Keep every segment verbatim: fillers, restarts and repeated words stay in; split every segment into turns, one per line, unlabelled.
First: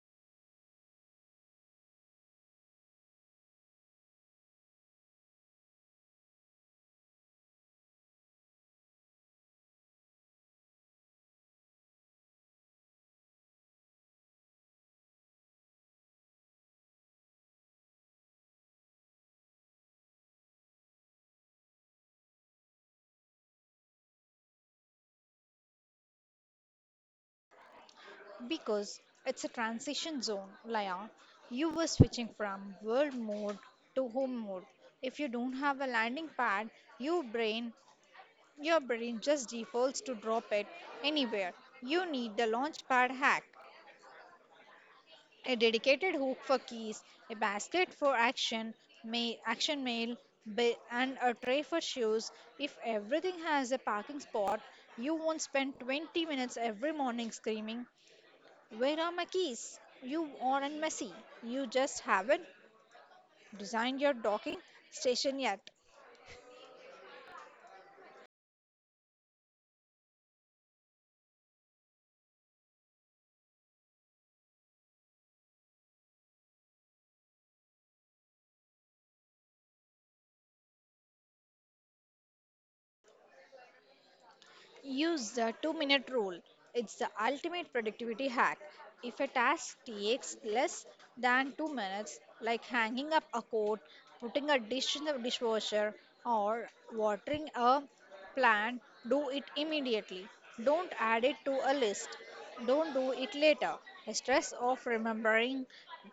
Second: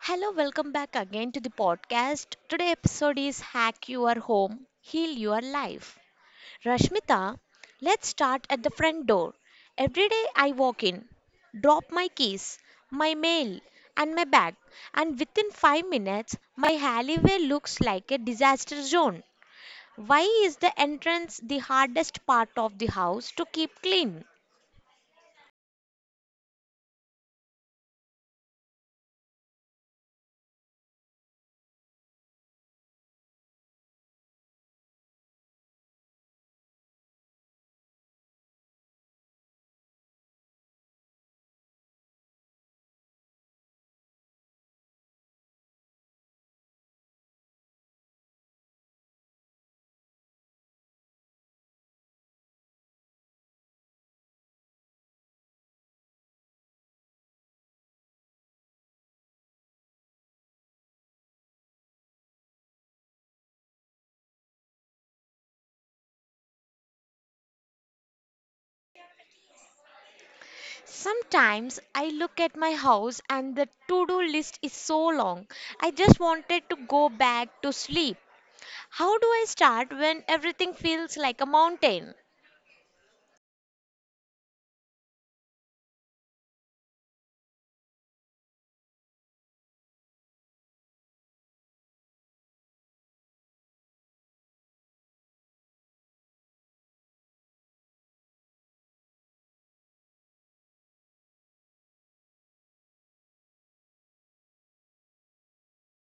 Hello, welcome back again to the podcast. Today episode is Hack Your Home, Heal Your Life. Rashmita, let's start at the front door. Every day I walk in, drop my keys, my mail, and my bag, and within five minutes my alleyway looks like a disaster zone. Why is the entrance the hardest part of the house to keep clean?
Because it's a transition zone, Laya. You were switching from world mode to home mode. If you don't have a landing pad, your brain your brain just defaults to drop it anywhere. You need the launch pad hack, a dedicated hook for keys, a basket for action, ma- action mail, ba- and a tray for shoes. If everything has a parking spot, you won't spend twenty minutes every morning screaming where are my keys? You aren't messy. You just haven't designed your docking station yet.
Sometimes I look at my house and the to do list is so long. I just wanted to go back to sleep. How do I start when everything feels like a mountain?
Use the two minute rule. It's the ultimate productivity hack. If a task takes less than two minutes, like hanging up a coat, putting a dish in the dishwasher, or watering a plant, do it immediately. Don't add it to a list. Don't do it later. The stress of remembering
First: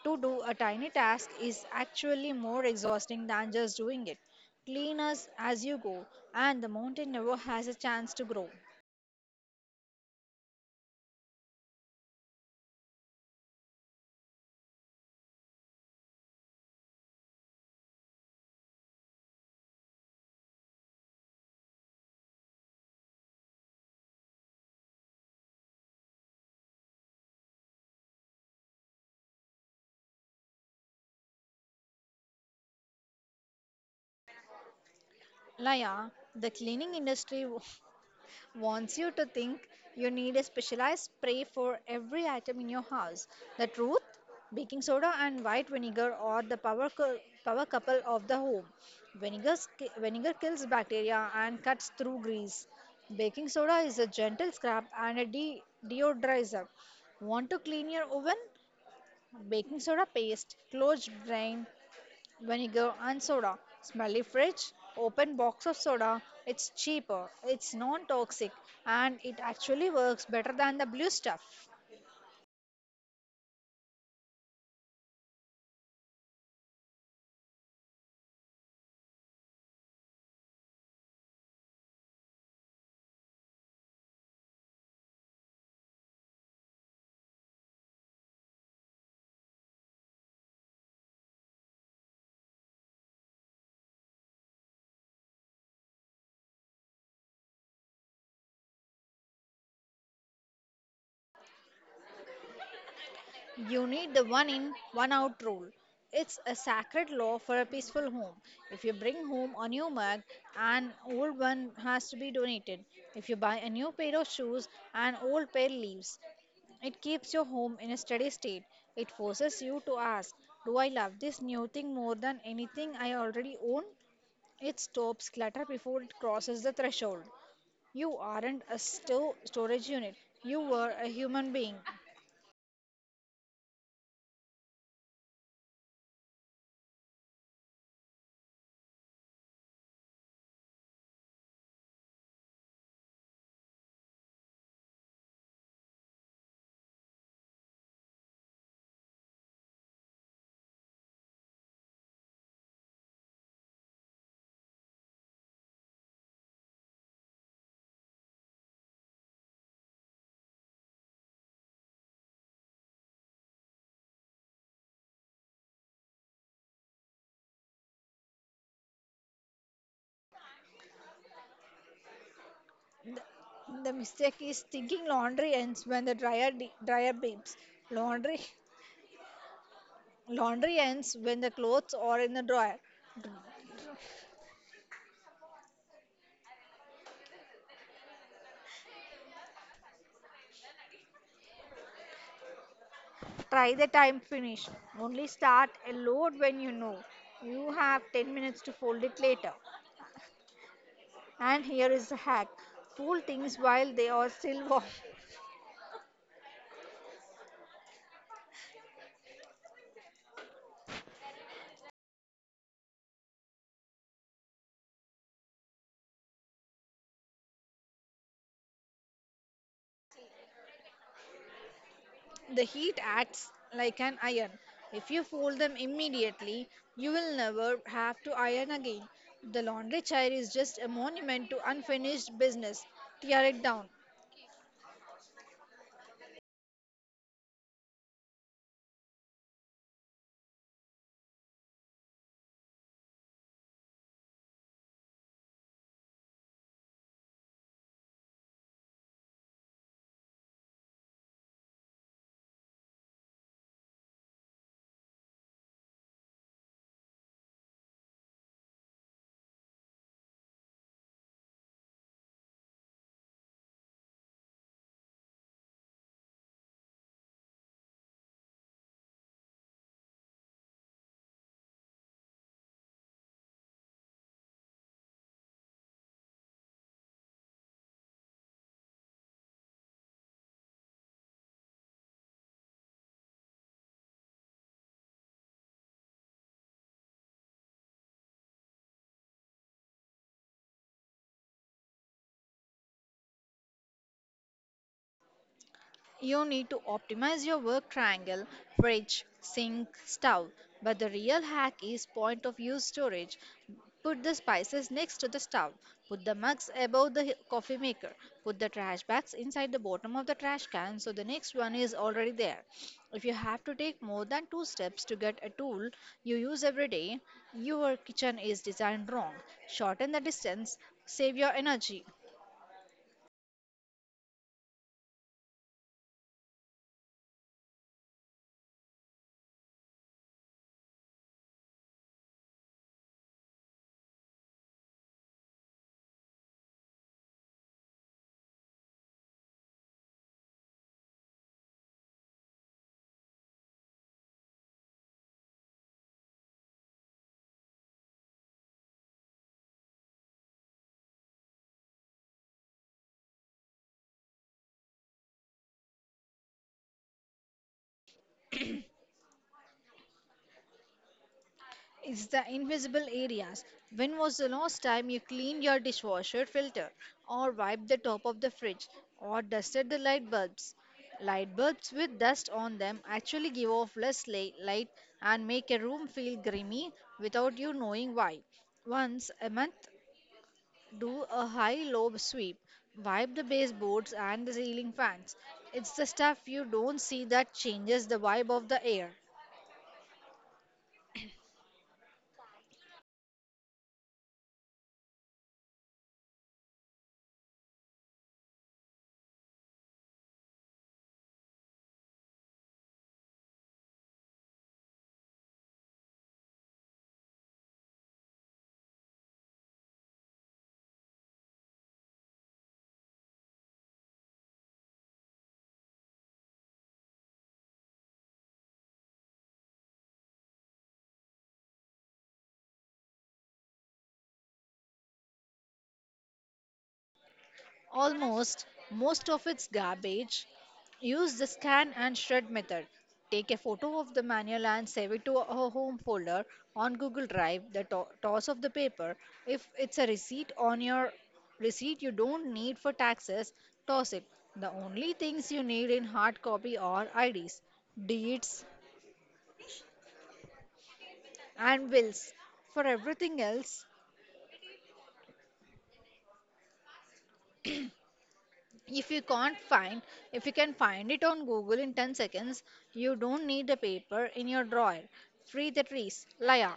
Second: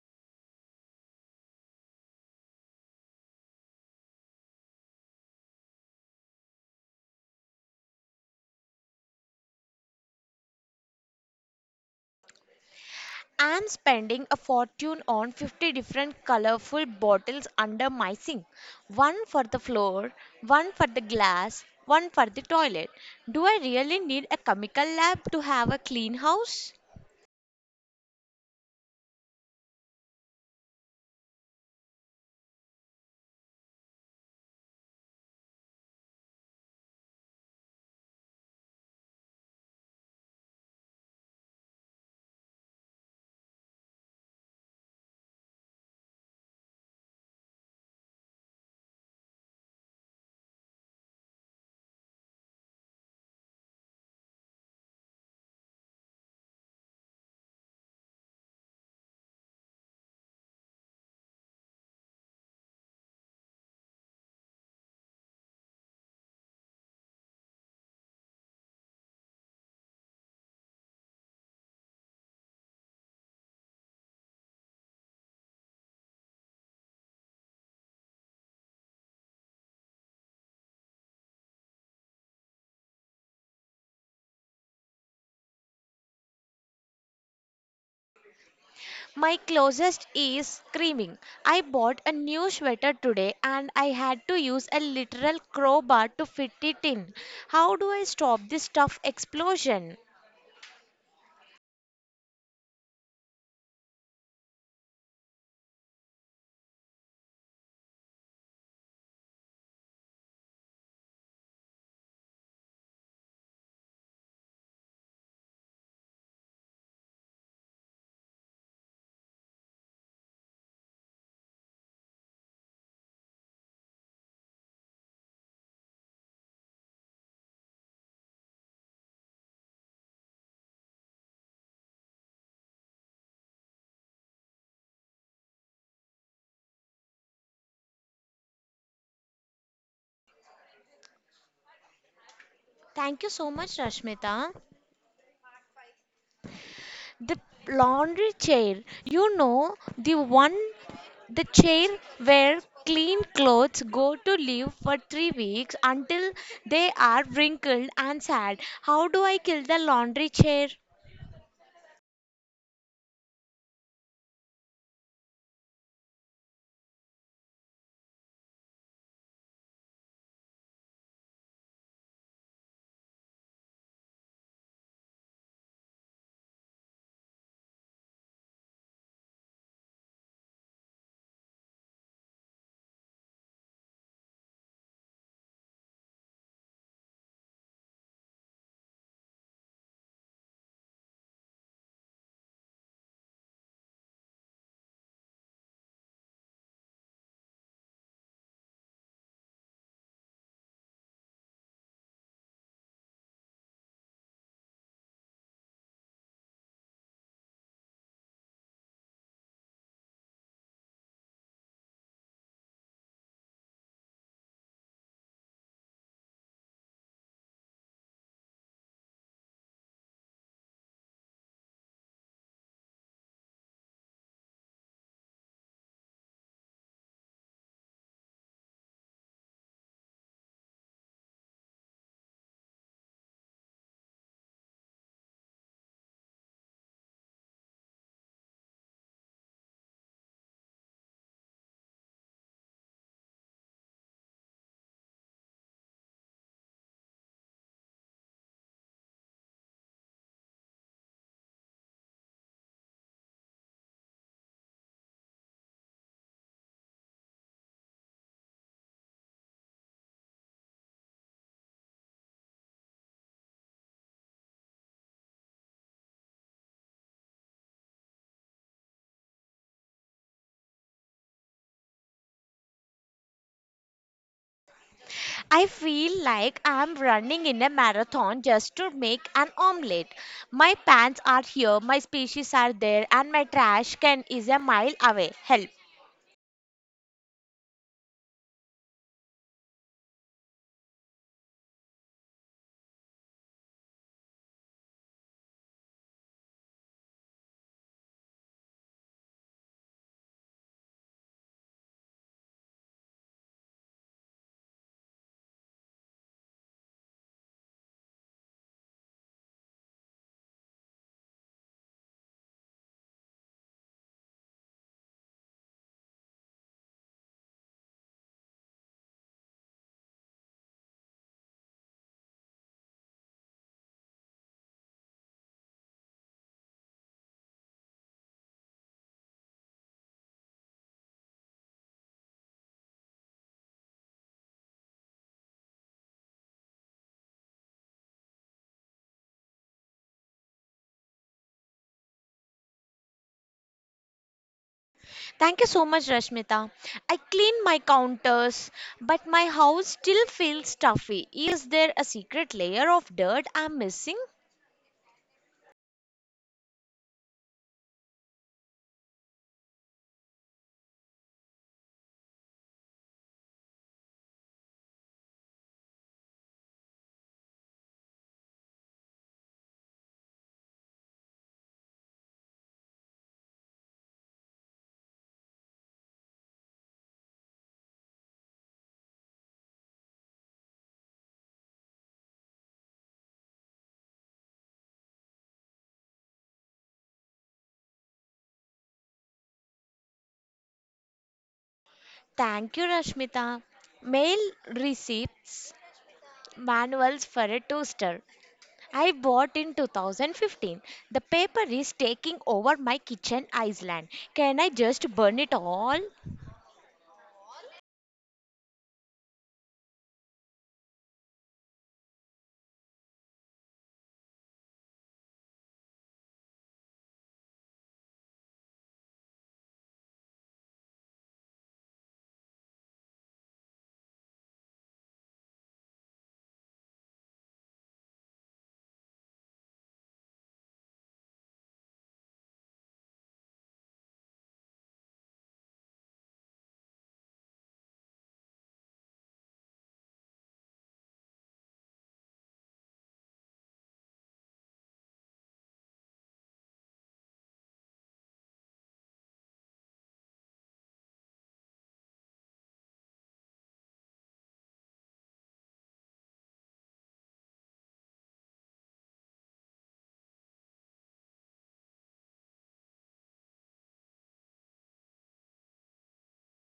to do a tiny task is actually more exhausting than just doing it. Clean us as you go, and the mountain never has a chance to grow.
I'm spending a fortune on fifty different colorful bottles under my sink. One for the floor, one for the glass, one for the toilet. Do I really need a chemical lab to have a clean house?
Laya, the cleaning industry w- wants you to think you need a specialized spray for every item in your house. The truth? Baking soda and white vinegar are the power, cou- power couple of the home. Vinegar, sk- vinegar kills bacteria and cuts through grease. Baking soda is a gentle scrub and a de- deodorizer. Want to clean your oven? Baking soda paste, closed drain, vinegar and soda. Smelly fridge, open box of soda. It's cheaper, it's non-toxic, and it actually works better than the blue stuff.
My closest is screaming. I bought a new sweater today and I had to use a literal crowbar to fit it in. How do I stop this stuff explosion?
You need the one in, one out rule. It's a sacred law for a peaceful home. If you bring home a new mug, an old one has to be donated. If you buy a new pair of shoes, an old pair leaves. It keeps your home in a steady state. It forces you to ask, do I love this new thing more than anything I already own? It stops clutter before it crosses the threshold. You aren't a sto- storage unit, you were a human being.
Thank you so much, Rashmita. The laundry chair, you know, the one, the chair where clean clothes go to live for three weeks until they are wrinkled and sad. How do I kill the laundry chair?
The mistake is thinking laundry ends when the dryer, de- dryer beeps. Laundry, laundry ends when the clothes are in the dryer. Try the time finish. Only start a load when you know you have ten minutes to fold it later. And here is the hack, fold things while they are still warm. The heat acts like an iron. If you fold them immediately, you will never have to iron again. The laundry chair is just a monument to unfinished business. Tear it down.
I feel like I'm running in a marathon just to make an omelette. My pants are here, my species are there, and my trash can is a mile away. Help.
You need to optimize your work triangle: fridge, sink, stove. But the real hack is point of use storage. Put the spices next to the stove. Put the mugs above the coffee maker. Put the trash bags inside the bottom of the trash can so the next one is already there. If you have to take more than two steps to get a tool you use every day, your kitchen is designed wrong. Shorten the distance, save your energy.
Thank you so much, Rashmita. I clean my counters, but my house still feels stuffy. Is there a secret layer of dirt I'm missing?
It's the invisible areas. When was the last time you cleaned your dishwasher filter, or wiped the top of the fridge, or dusted the light bulbs? Light bulbs with dust on them actually give off less la- light and make a room feel grimy without you knowing why. Once a month, do a high low sweep. Wipe the baseboards and the ceiling fans. It's the stuff you don't see that changes the vibe of the air.
Thank you, Rashmita. Mail receipts, manuals for a toaster. I bought in two thousand fifteen. The paper is taking over my kitchen island. Can I just burn it all?
Almost most of its garbage, use the scan and shred method. Take a photo of the manual and save it to a home folder on Google Drive. The to- toss of the paper, if it's a receipt on your receipt you don't need for taxes, toss it. The only things you need in hard copy are I Ds, deeds, and wills. For everything else, if you can't find if you can find it on Google in ten seconds, you don't need the paper in your drawer. Free the trees, Laya.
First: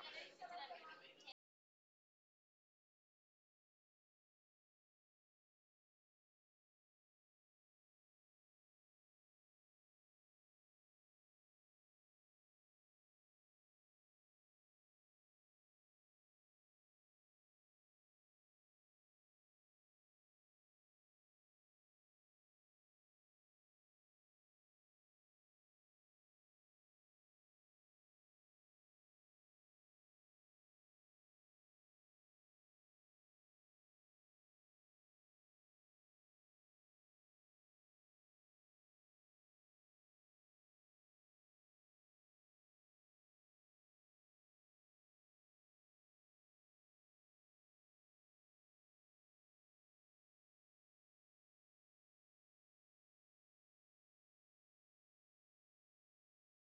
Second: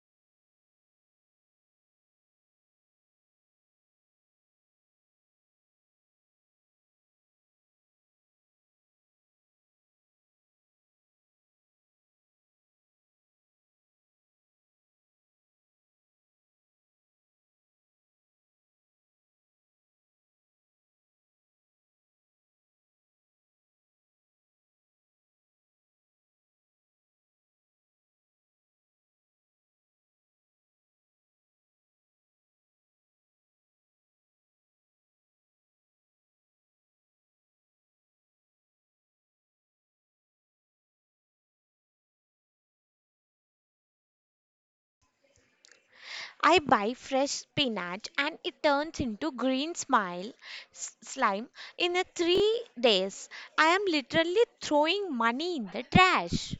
I buy fresh spinach and it turns into green smile s- slime in a three days. I am literally throwing money in the trash.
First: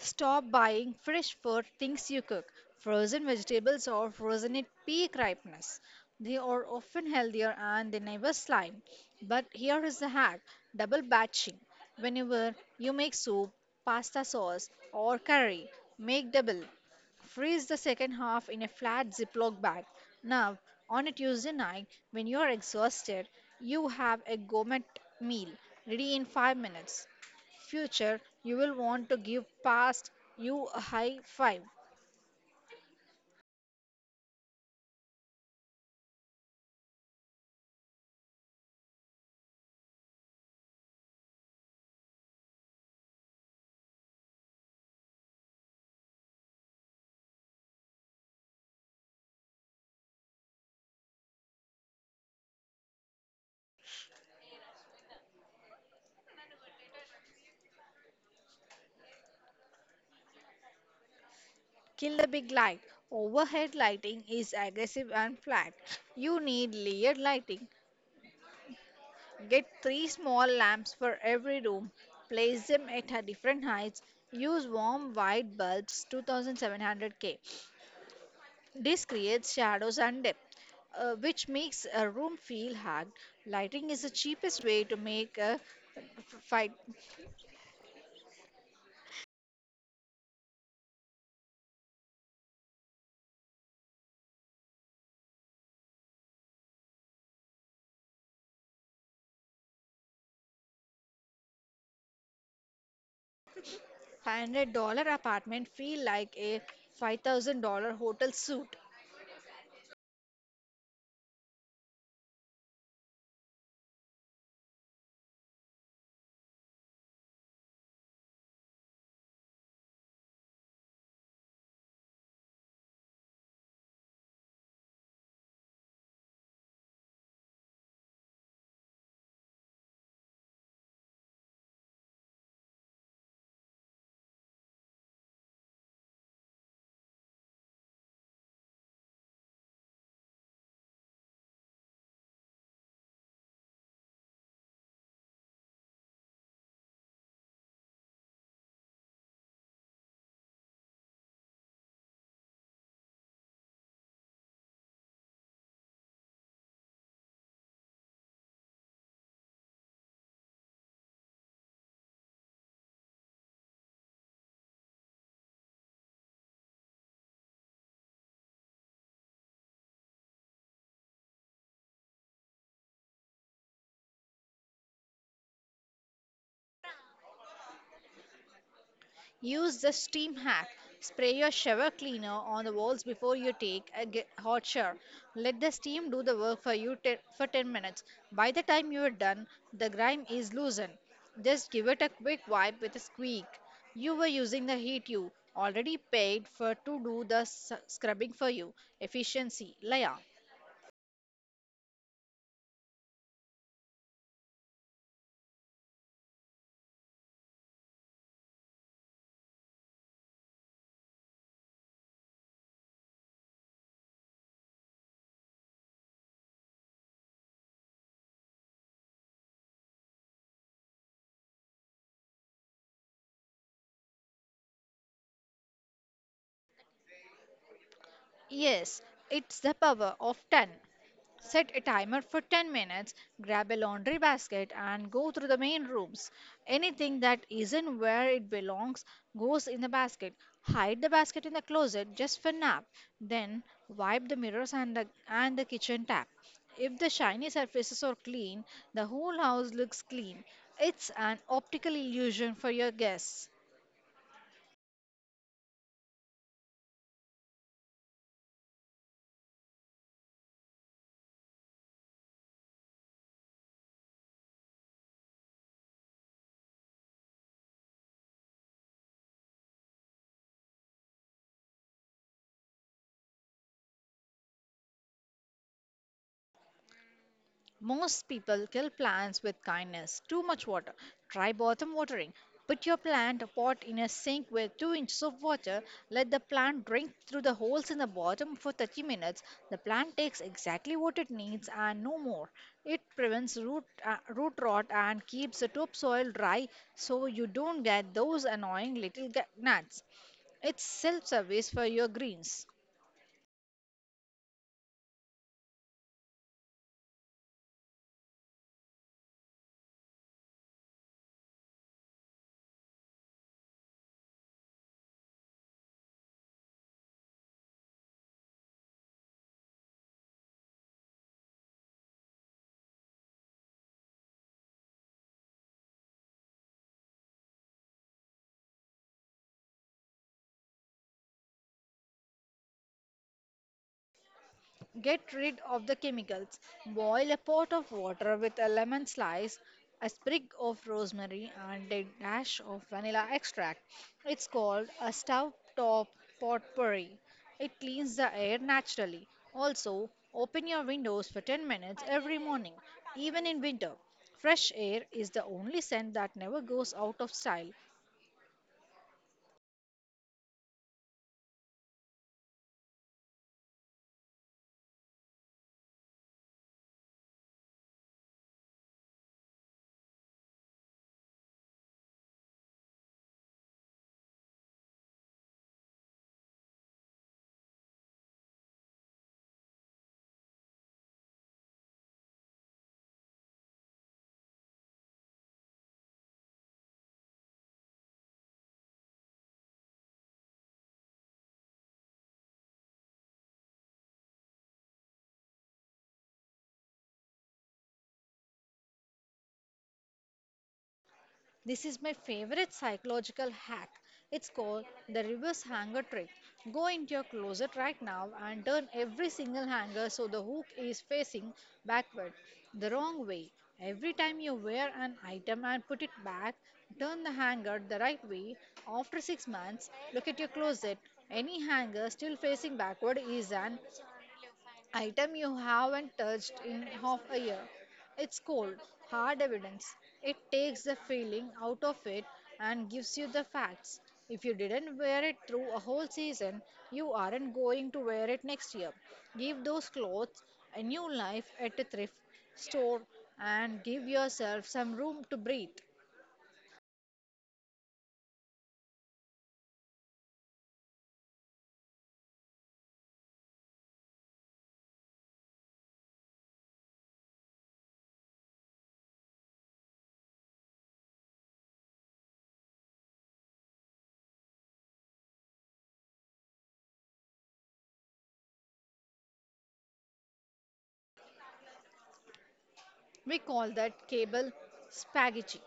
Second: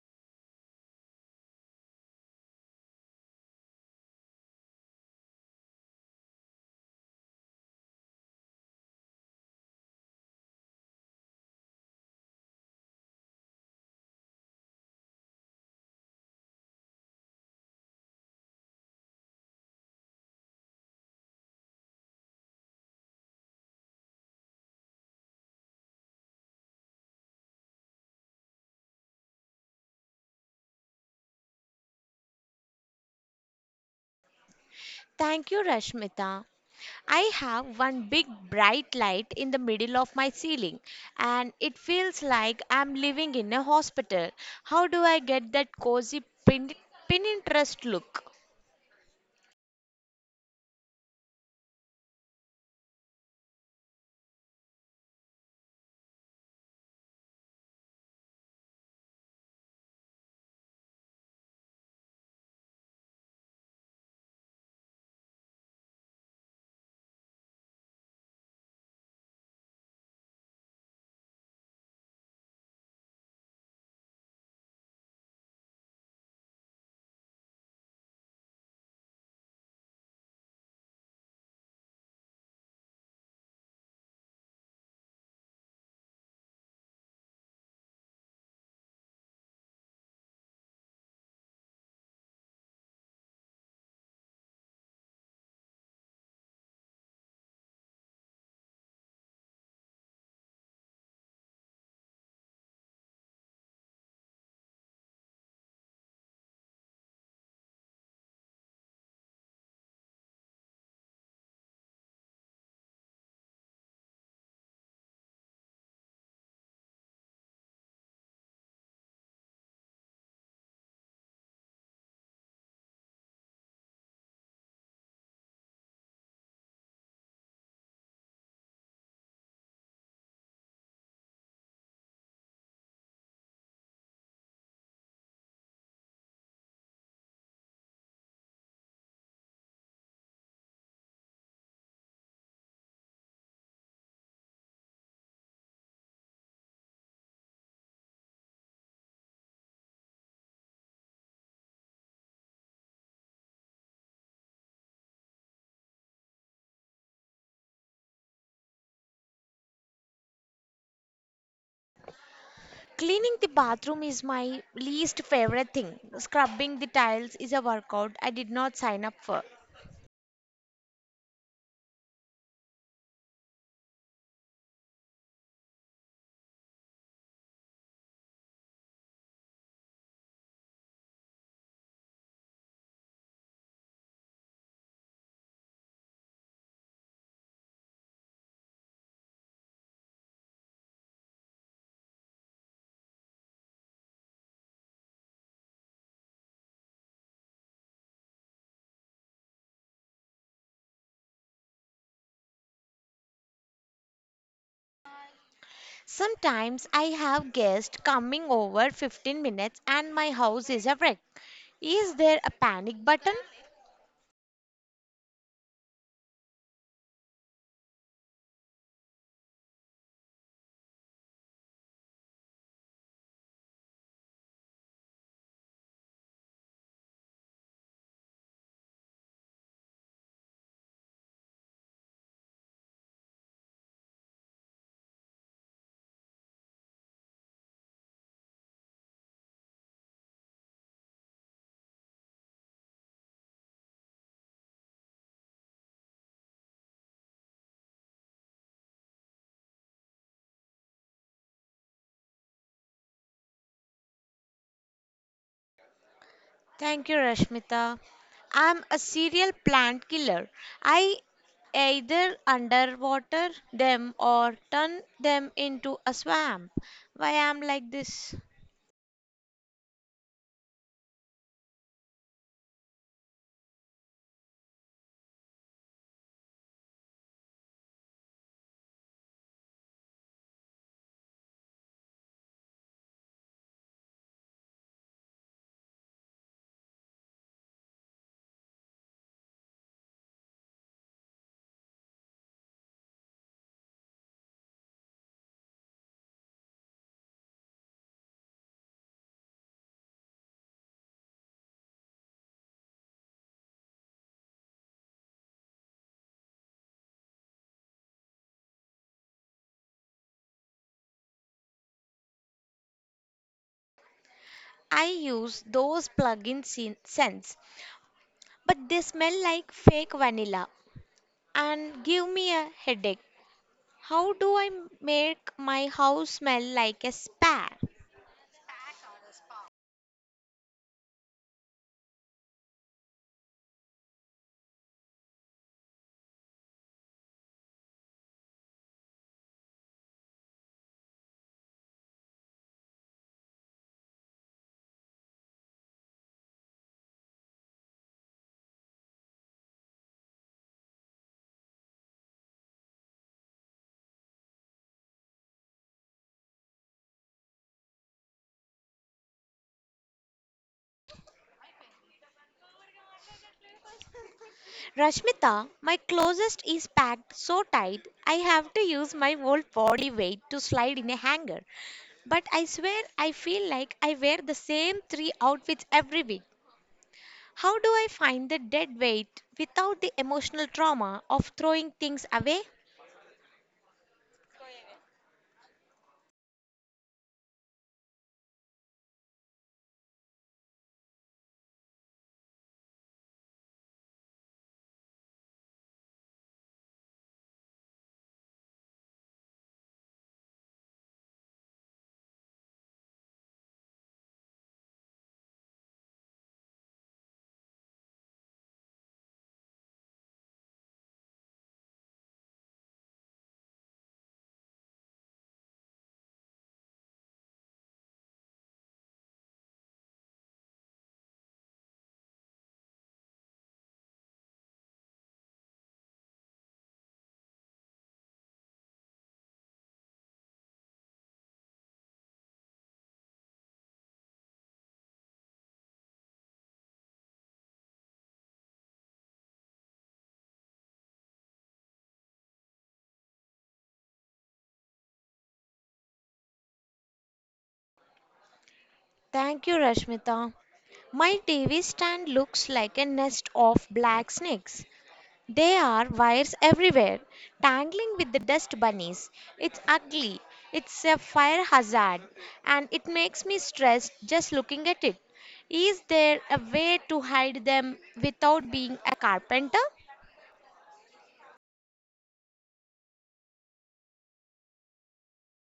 Stop buying fresh food things you cook. Frozen vegetables are frozen at peak ripeness. They are often healthier and they never slime. But here is the hack, double batching. Whenever you make soup, pasta sauce, or curry, make double. Freeze the second half in a flat Ziploc bag. Now, on a Tuesday night, when you are exhausted, you have a gourmet meal ready in five minutes. Future you will want to give past you a high five.
Thank you, Rashmita. I have one big bright light in the middle of my ceiling, and it feels like I'm living in a hospital. How do I get that cozy pin- Pinterest look?
Kill the big light. Overhead lighting is aggressive and flat. You need layered lighting. Get three small lamps for every room. Place them at a different heights. Use warm white bulbs, two thousand seven hundred K. This creates shadows and depth, uh, which makes a room feel hard. Lighting is the cheapest way to make a f- fight five hundred dollars apartment feel like a five thousand dollars hotel suite.
Cleaning the bathroom is my least favorite thing. Scrubbing the tiles is a workout I did not sign up for.
Use the steam hack. Spray your shower cleaner on the walls before you take a ge- hot shower. Let the steam do the work for you te- for ten minutes. By the time you are done, the grime is loosened. Just give it a quick wipe with a squeak. You were using the heat you already paid for to do the s- scrubbing for you. Efficiency, Laya.
Sometimes I have guests coming over fifteen minutes and my house is a wreck. Is there a panic button?
Yes, it's the power of ten. Set a timer for ten minutes, grab a laundry basket, and go through the main rooms. Anything that isn't where it belongs goes in the basket. Hide the basket in the closet just for nap. Then wipe the mirrors and the, and the kitchen tap. If the shiny surfaces are clean, the whole house looks clean. It's an optical illusion for your guests.
Thank you, Rashmita. I'm a serial plant killer. I either underwater them or turn them into a swamp. Why I'm like this?
Most people kill plants with kindness. Too much water. Try bottom watering. Put your plant pot in a sink with two inches of water. Let the plant drink through the holes in the bottom for thirty minutes. The plant takes exactly what it needs and no more. It prevents root, uh, root rot and keeps the topsoil dry so you don't get those annoying little ga- gnats. It's self service for your greens.
I use those plug-in scen- scents, but they smell like fake vanilla and give me a headache. How do I make my house smell like a spa?
Get rid of the chemicals. Boil a pot of water with a lemon slice, a sprig of rosemary, and a dash of vanilla extract. It's called a stove top potpourri. It cleans the air naturally. Also, open your windows for ten minutes every morning, even in winter. Fresh air is the only scent that never goes out of style.
Rashmita, my closest is packed so tight I have to use my whole body weight to slide in a hanger. But I swear I feel like I wear the same three outfits every week. How do I find the dead weight without the emotional trauma of throwing things away?
This is my favorite psychological hack. It's called the reverse hanger trick. Go into your closet right now and turn every single hanger so the hook is facing backward, the wrong way. Every time you wear an item and put it back, turn the hanger the right way. After six months, look at your closet. Any hanger still facing backward is an item you haven't touched in half a year. It's cold, hard evidence. It takes the feeling out of it and gives you the facts. If you didn't wear it through a whole season, you aren't going to wear it next year. Give those clothes a new life at a thrift store and give yourself some room to breathe.
Thank you, Rashmita. My T V stand looks like a nest of black snakes. There are wires everywhere, tangling with the dust bunnies. It's ugly. It's a fire hazard, and it makes me stressed just looking at it. Is there a way to hide them without being a carpenter?
We call that cable spaghetti.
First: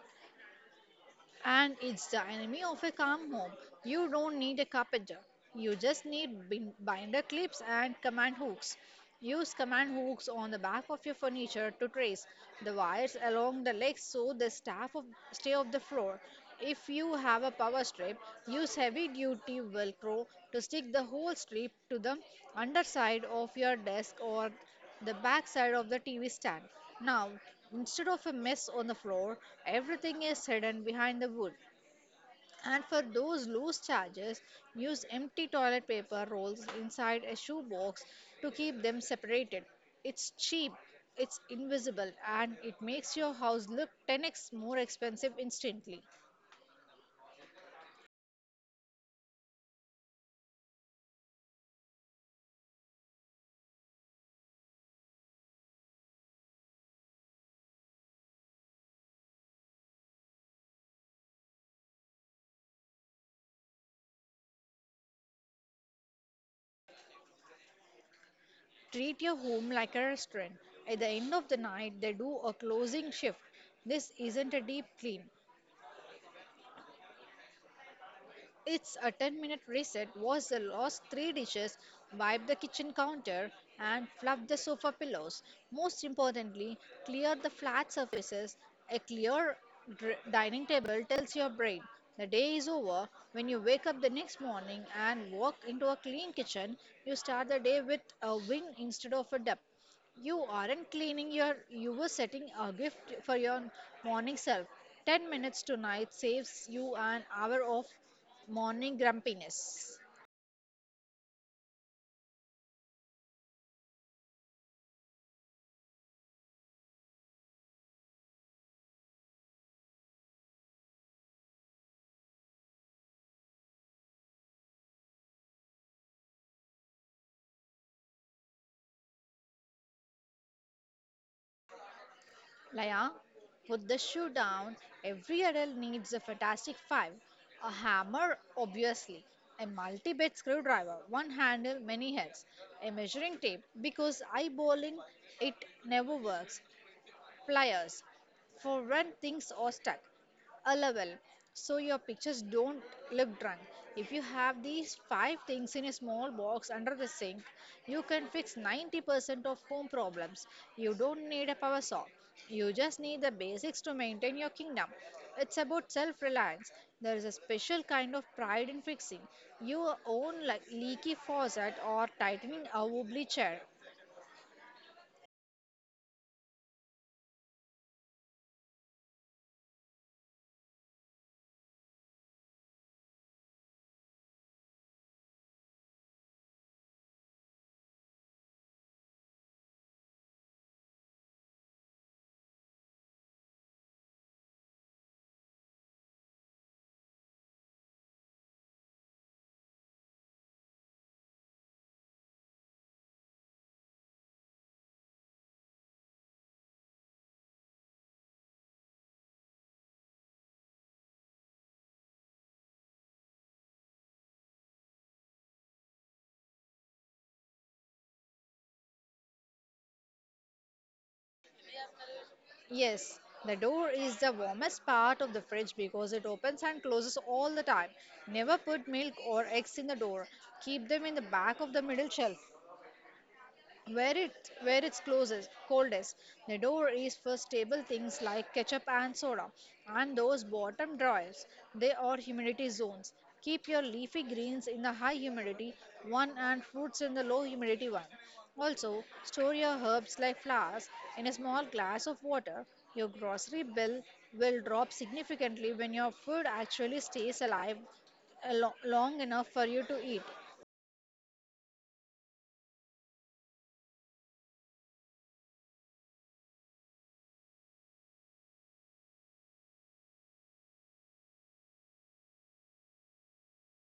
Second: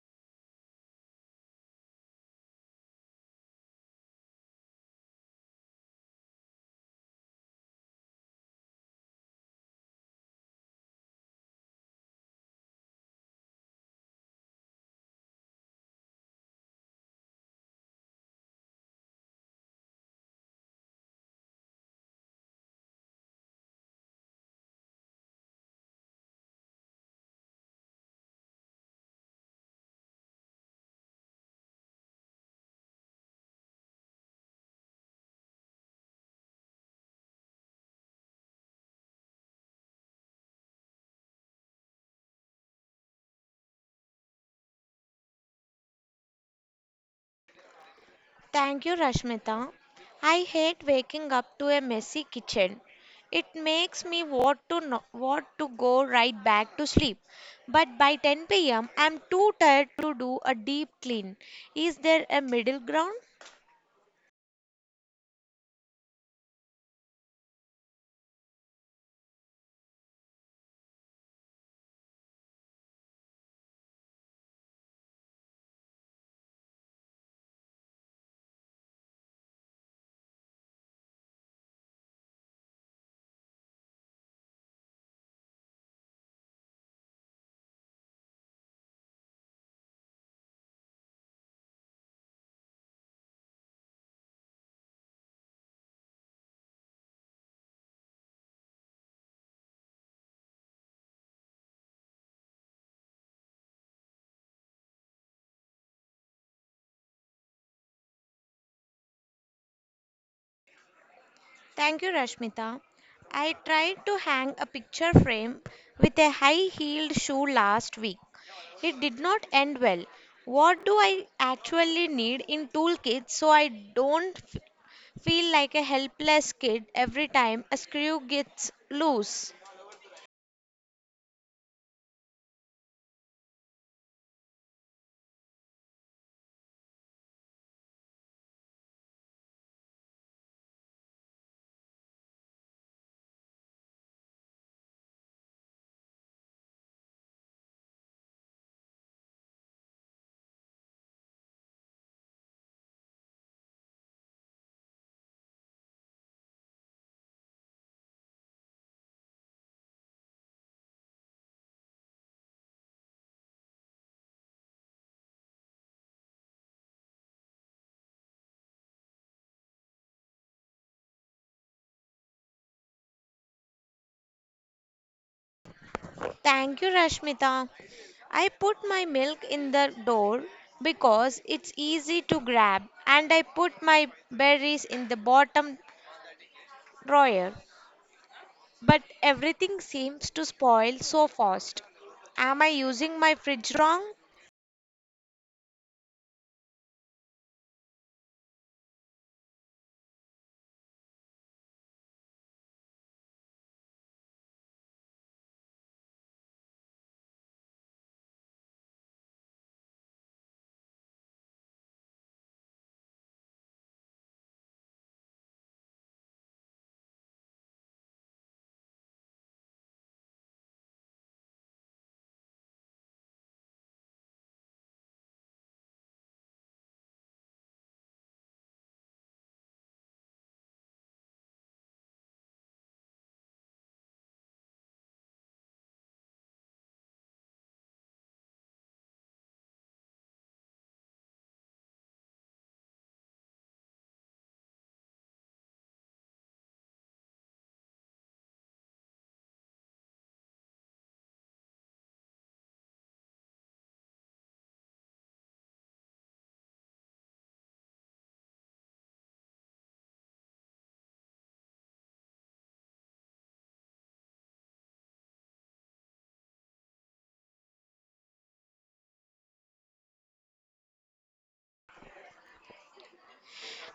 And it's the enemy of a calm home. You don't need a carpenter. You just need bin- binder clips and command hooks. Use command hooks on the back of your furniture to trace the wires along the legs so they staff of, stay off the floor. If you have a power strip, use heavy duty velcro to stick the whole strip to the underside of your desk or the back side of the T V stand. Now, instead of a mess on the floor, everything is hidden behind the wood. And for those loose charges, use empty toilet paper rolls inside a shoebox to keep them separated. It's cheap, it's invisible, and it makes your house look ten x more expensive instantly.
Thank you, Rashmita. I hate waking up to a messy kitchen. It makes me want to no- want to go right back to sleep. But by ten p m, I'm too tired to do a deep clean. Is there a middle ground?
Treat your home like a restaurant. At the end of the night, they do a closing shift. This isn't a deep clean. Its a ten minute reset. Was the lost three dishes, wipe the kitchen counter, and fluff the sofa pillows. Most importantly, clear the flat surfaces. A clear dr- dining table tells your brain the day is over. When you wake up the next morning and walk into a clean kitchen, you start the day with a win instead of a dip. You aren't cleaning your, you were setting a gift for your morning self. ten minutes tonight saves you an hour off morning grumpiness.
Thank you, Rashmita. I tried to hang a picture frame with a high heeled shoe last week. It did not end well. What do I actually need in toolkit so I don't f- feel like a helpless kid every time a screw gets loose?
Laya, put the shoe down. Every adult needs a fantastic five. A hammer, obviously. A multi bit screwdriver, one handle, many heads. A measuring tape, because eyeballing it never works. Pliers for when things are stuck, a level so your pictures don't look drunk. If you have these five things in a small box under the sink, you can fix ninety percent of home problems. You don't need a power saw. You just need the basics to maintain your kingdom. It's about self reliance. There is a special kind of pride in fixing your own like leaky faucet or tightening a wobbly chair.
Thank you, Rashmita. I put my milk in the door because it's easy to grab, and I put my berries in the bottom drawer. But everything seems to spoil so fast. Am I using my fridge wrong?
Yes, the door is the warmest part of the fridge because it opens and closes all the time. Never put milk or eggs in the door. Keep them in the back of the middle shelf where it where it's closest coldest. The door is for stable things like ketchup and soda, and those bottom drawers, they are humidity zones. Keep your leafy greens in the high humidity one and fruits in the low humidity one. Also store your herbs like flowers in a small glass of water. Your grocery bill will drop significantly when your food actually stays alive a lo- long enough for you to eat.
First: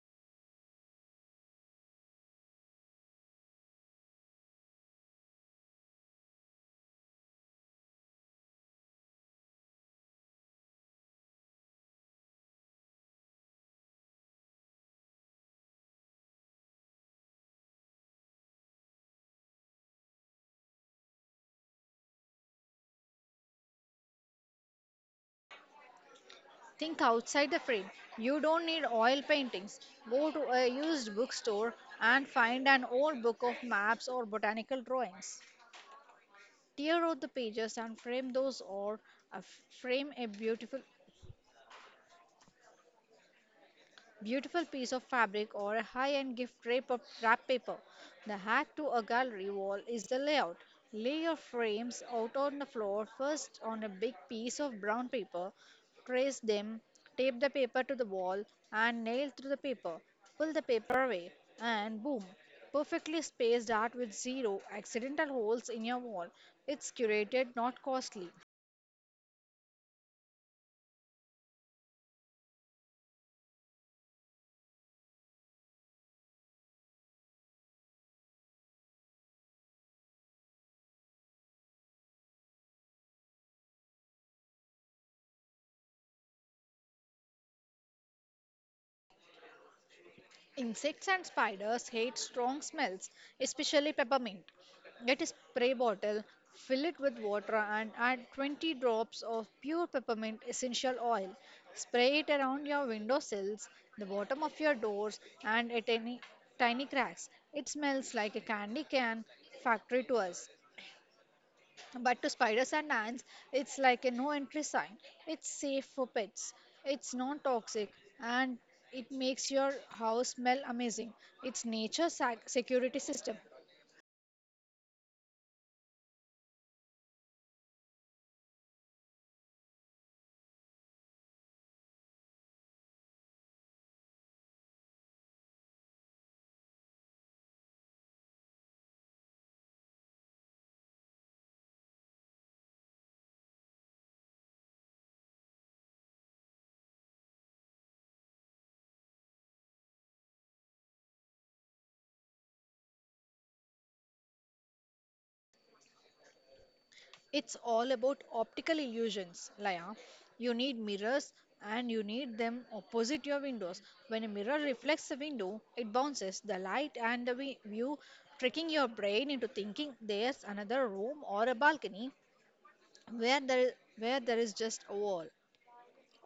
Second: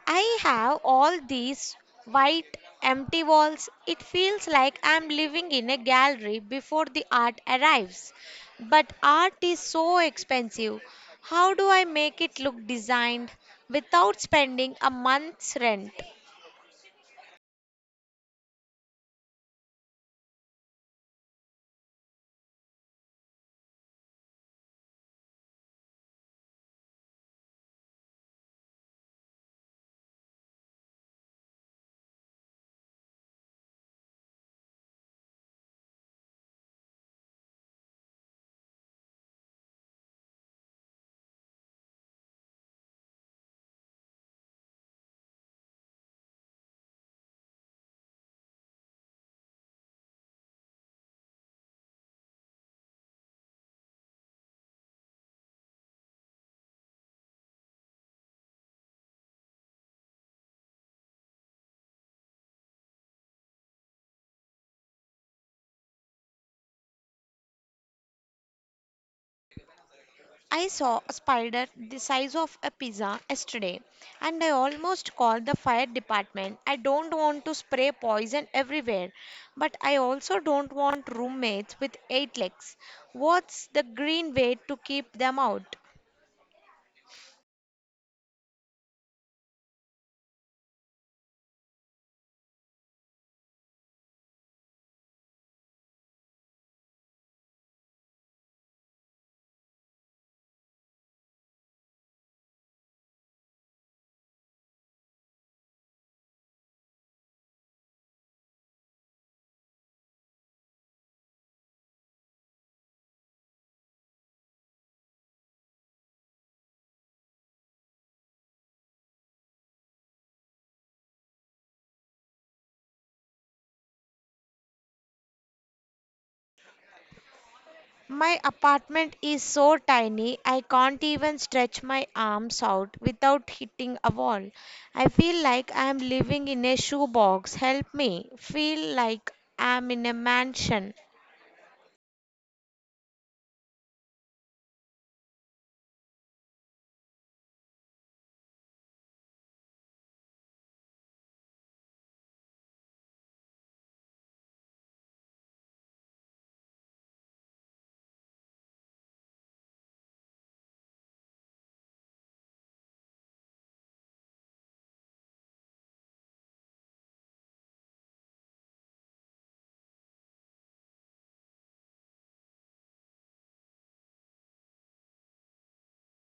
I have all these white, empty walls. It feels like I'm living in a gallery before the art arrives. But art is so expensive. How do I make it look designed without spending a month's rent?
Think outside the frame. You don't need oil paintings. Go to a used bookstore and find an old book of maps or botanical drawings. Tear out the pages and frame those, or uh, frame a beautiful beautiful piece of fabric or a high-end gift wrap, wrap paper. The hack to a gallery wall is the layout. Lay your frames out on the floor first on a big piece of brown paper, trace them, tape the paper to the wall and nail through the paper. Pull the paper away and boom, perfectly spaced art with zero accidental holes in your wall. It's curated, not costly.
I saw a spider the size of a pizza yesterday and I almost called the fire department. I don't want to spray poison everywhere, but I also don't want roommates with eight legs. What's the green way to keep them out?
Insects and spiders hate strong smells, especially peppermint. Get a spray bottle, fill it with water, and add twenty drops of pure peppermint essential oil. Spray it around your window sills, the bottom of your doors, and at any tiny cracks. It smells like a candy can factory to us. But to spiders and ants, it's like a no entry sign. It's safe for pets, it's non toxic, and it makes your house smell amazing. It's nature's sac- security system.
My apartment is so tiny I can't even stretch my arms out without hitting a wall. I feel like I am living in a shoebox. Help me. Feel like I am in a mansion.
It's all about optical illusions, Laya. You need mirrors and you need them opposite your windows. When a mirror reflects the window, it bounces the light and the vi- view, tricking your brain into thinking there's another room or a balcony where there, where there is just a wall.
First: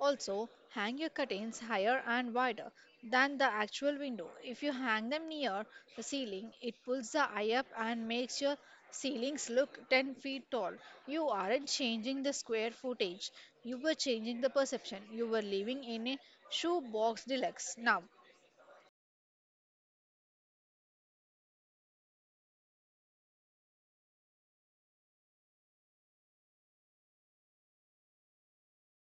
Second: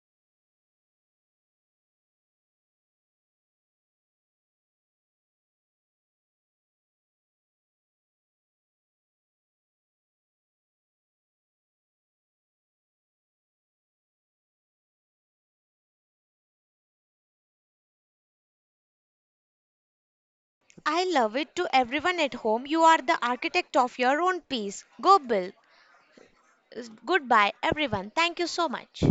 Also, hang your curtains higher and wider than the actual window. If you hang them near the ceiling, it pulls the eye up and makes your ceilings look ten feet tall. You aren't changing the square footage, you were changing the perception. You were living in a shoebox deluxe. Now,
I love it to everyone at home. You are the architect of your own peace. Go, Bill. Goodbye, everyone. Thank you so much.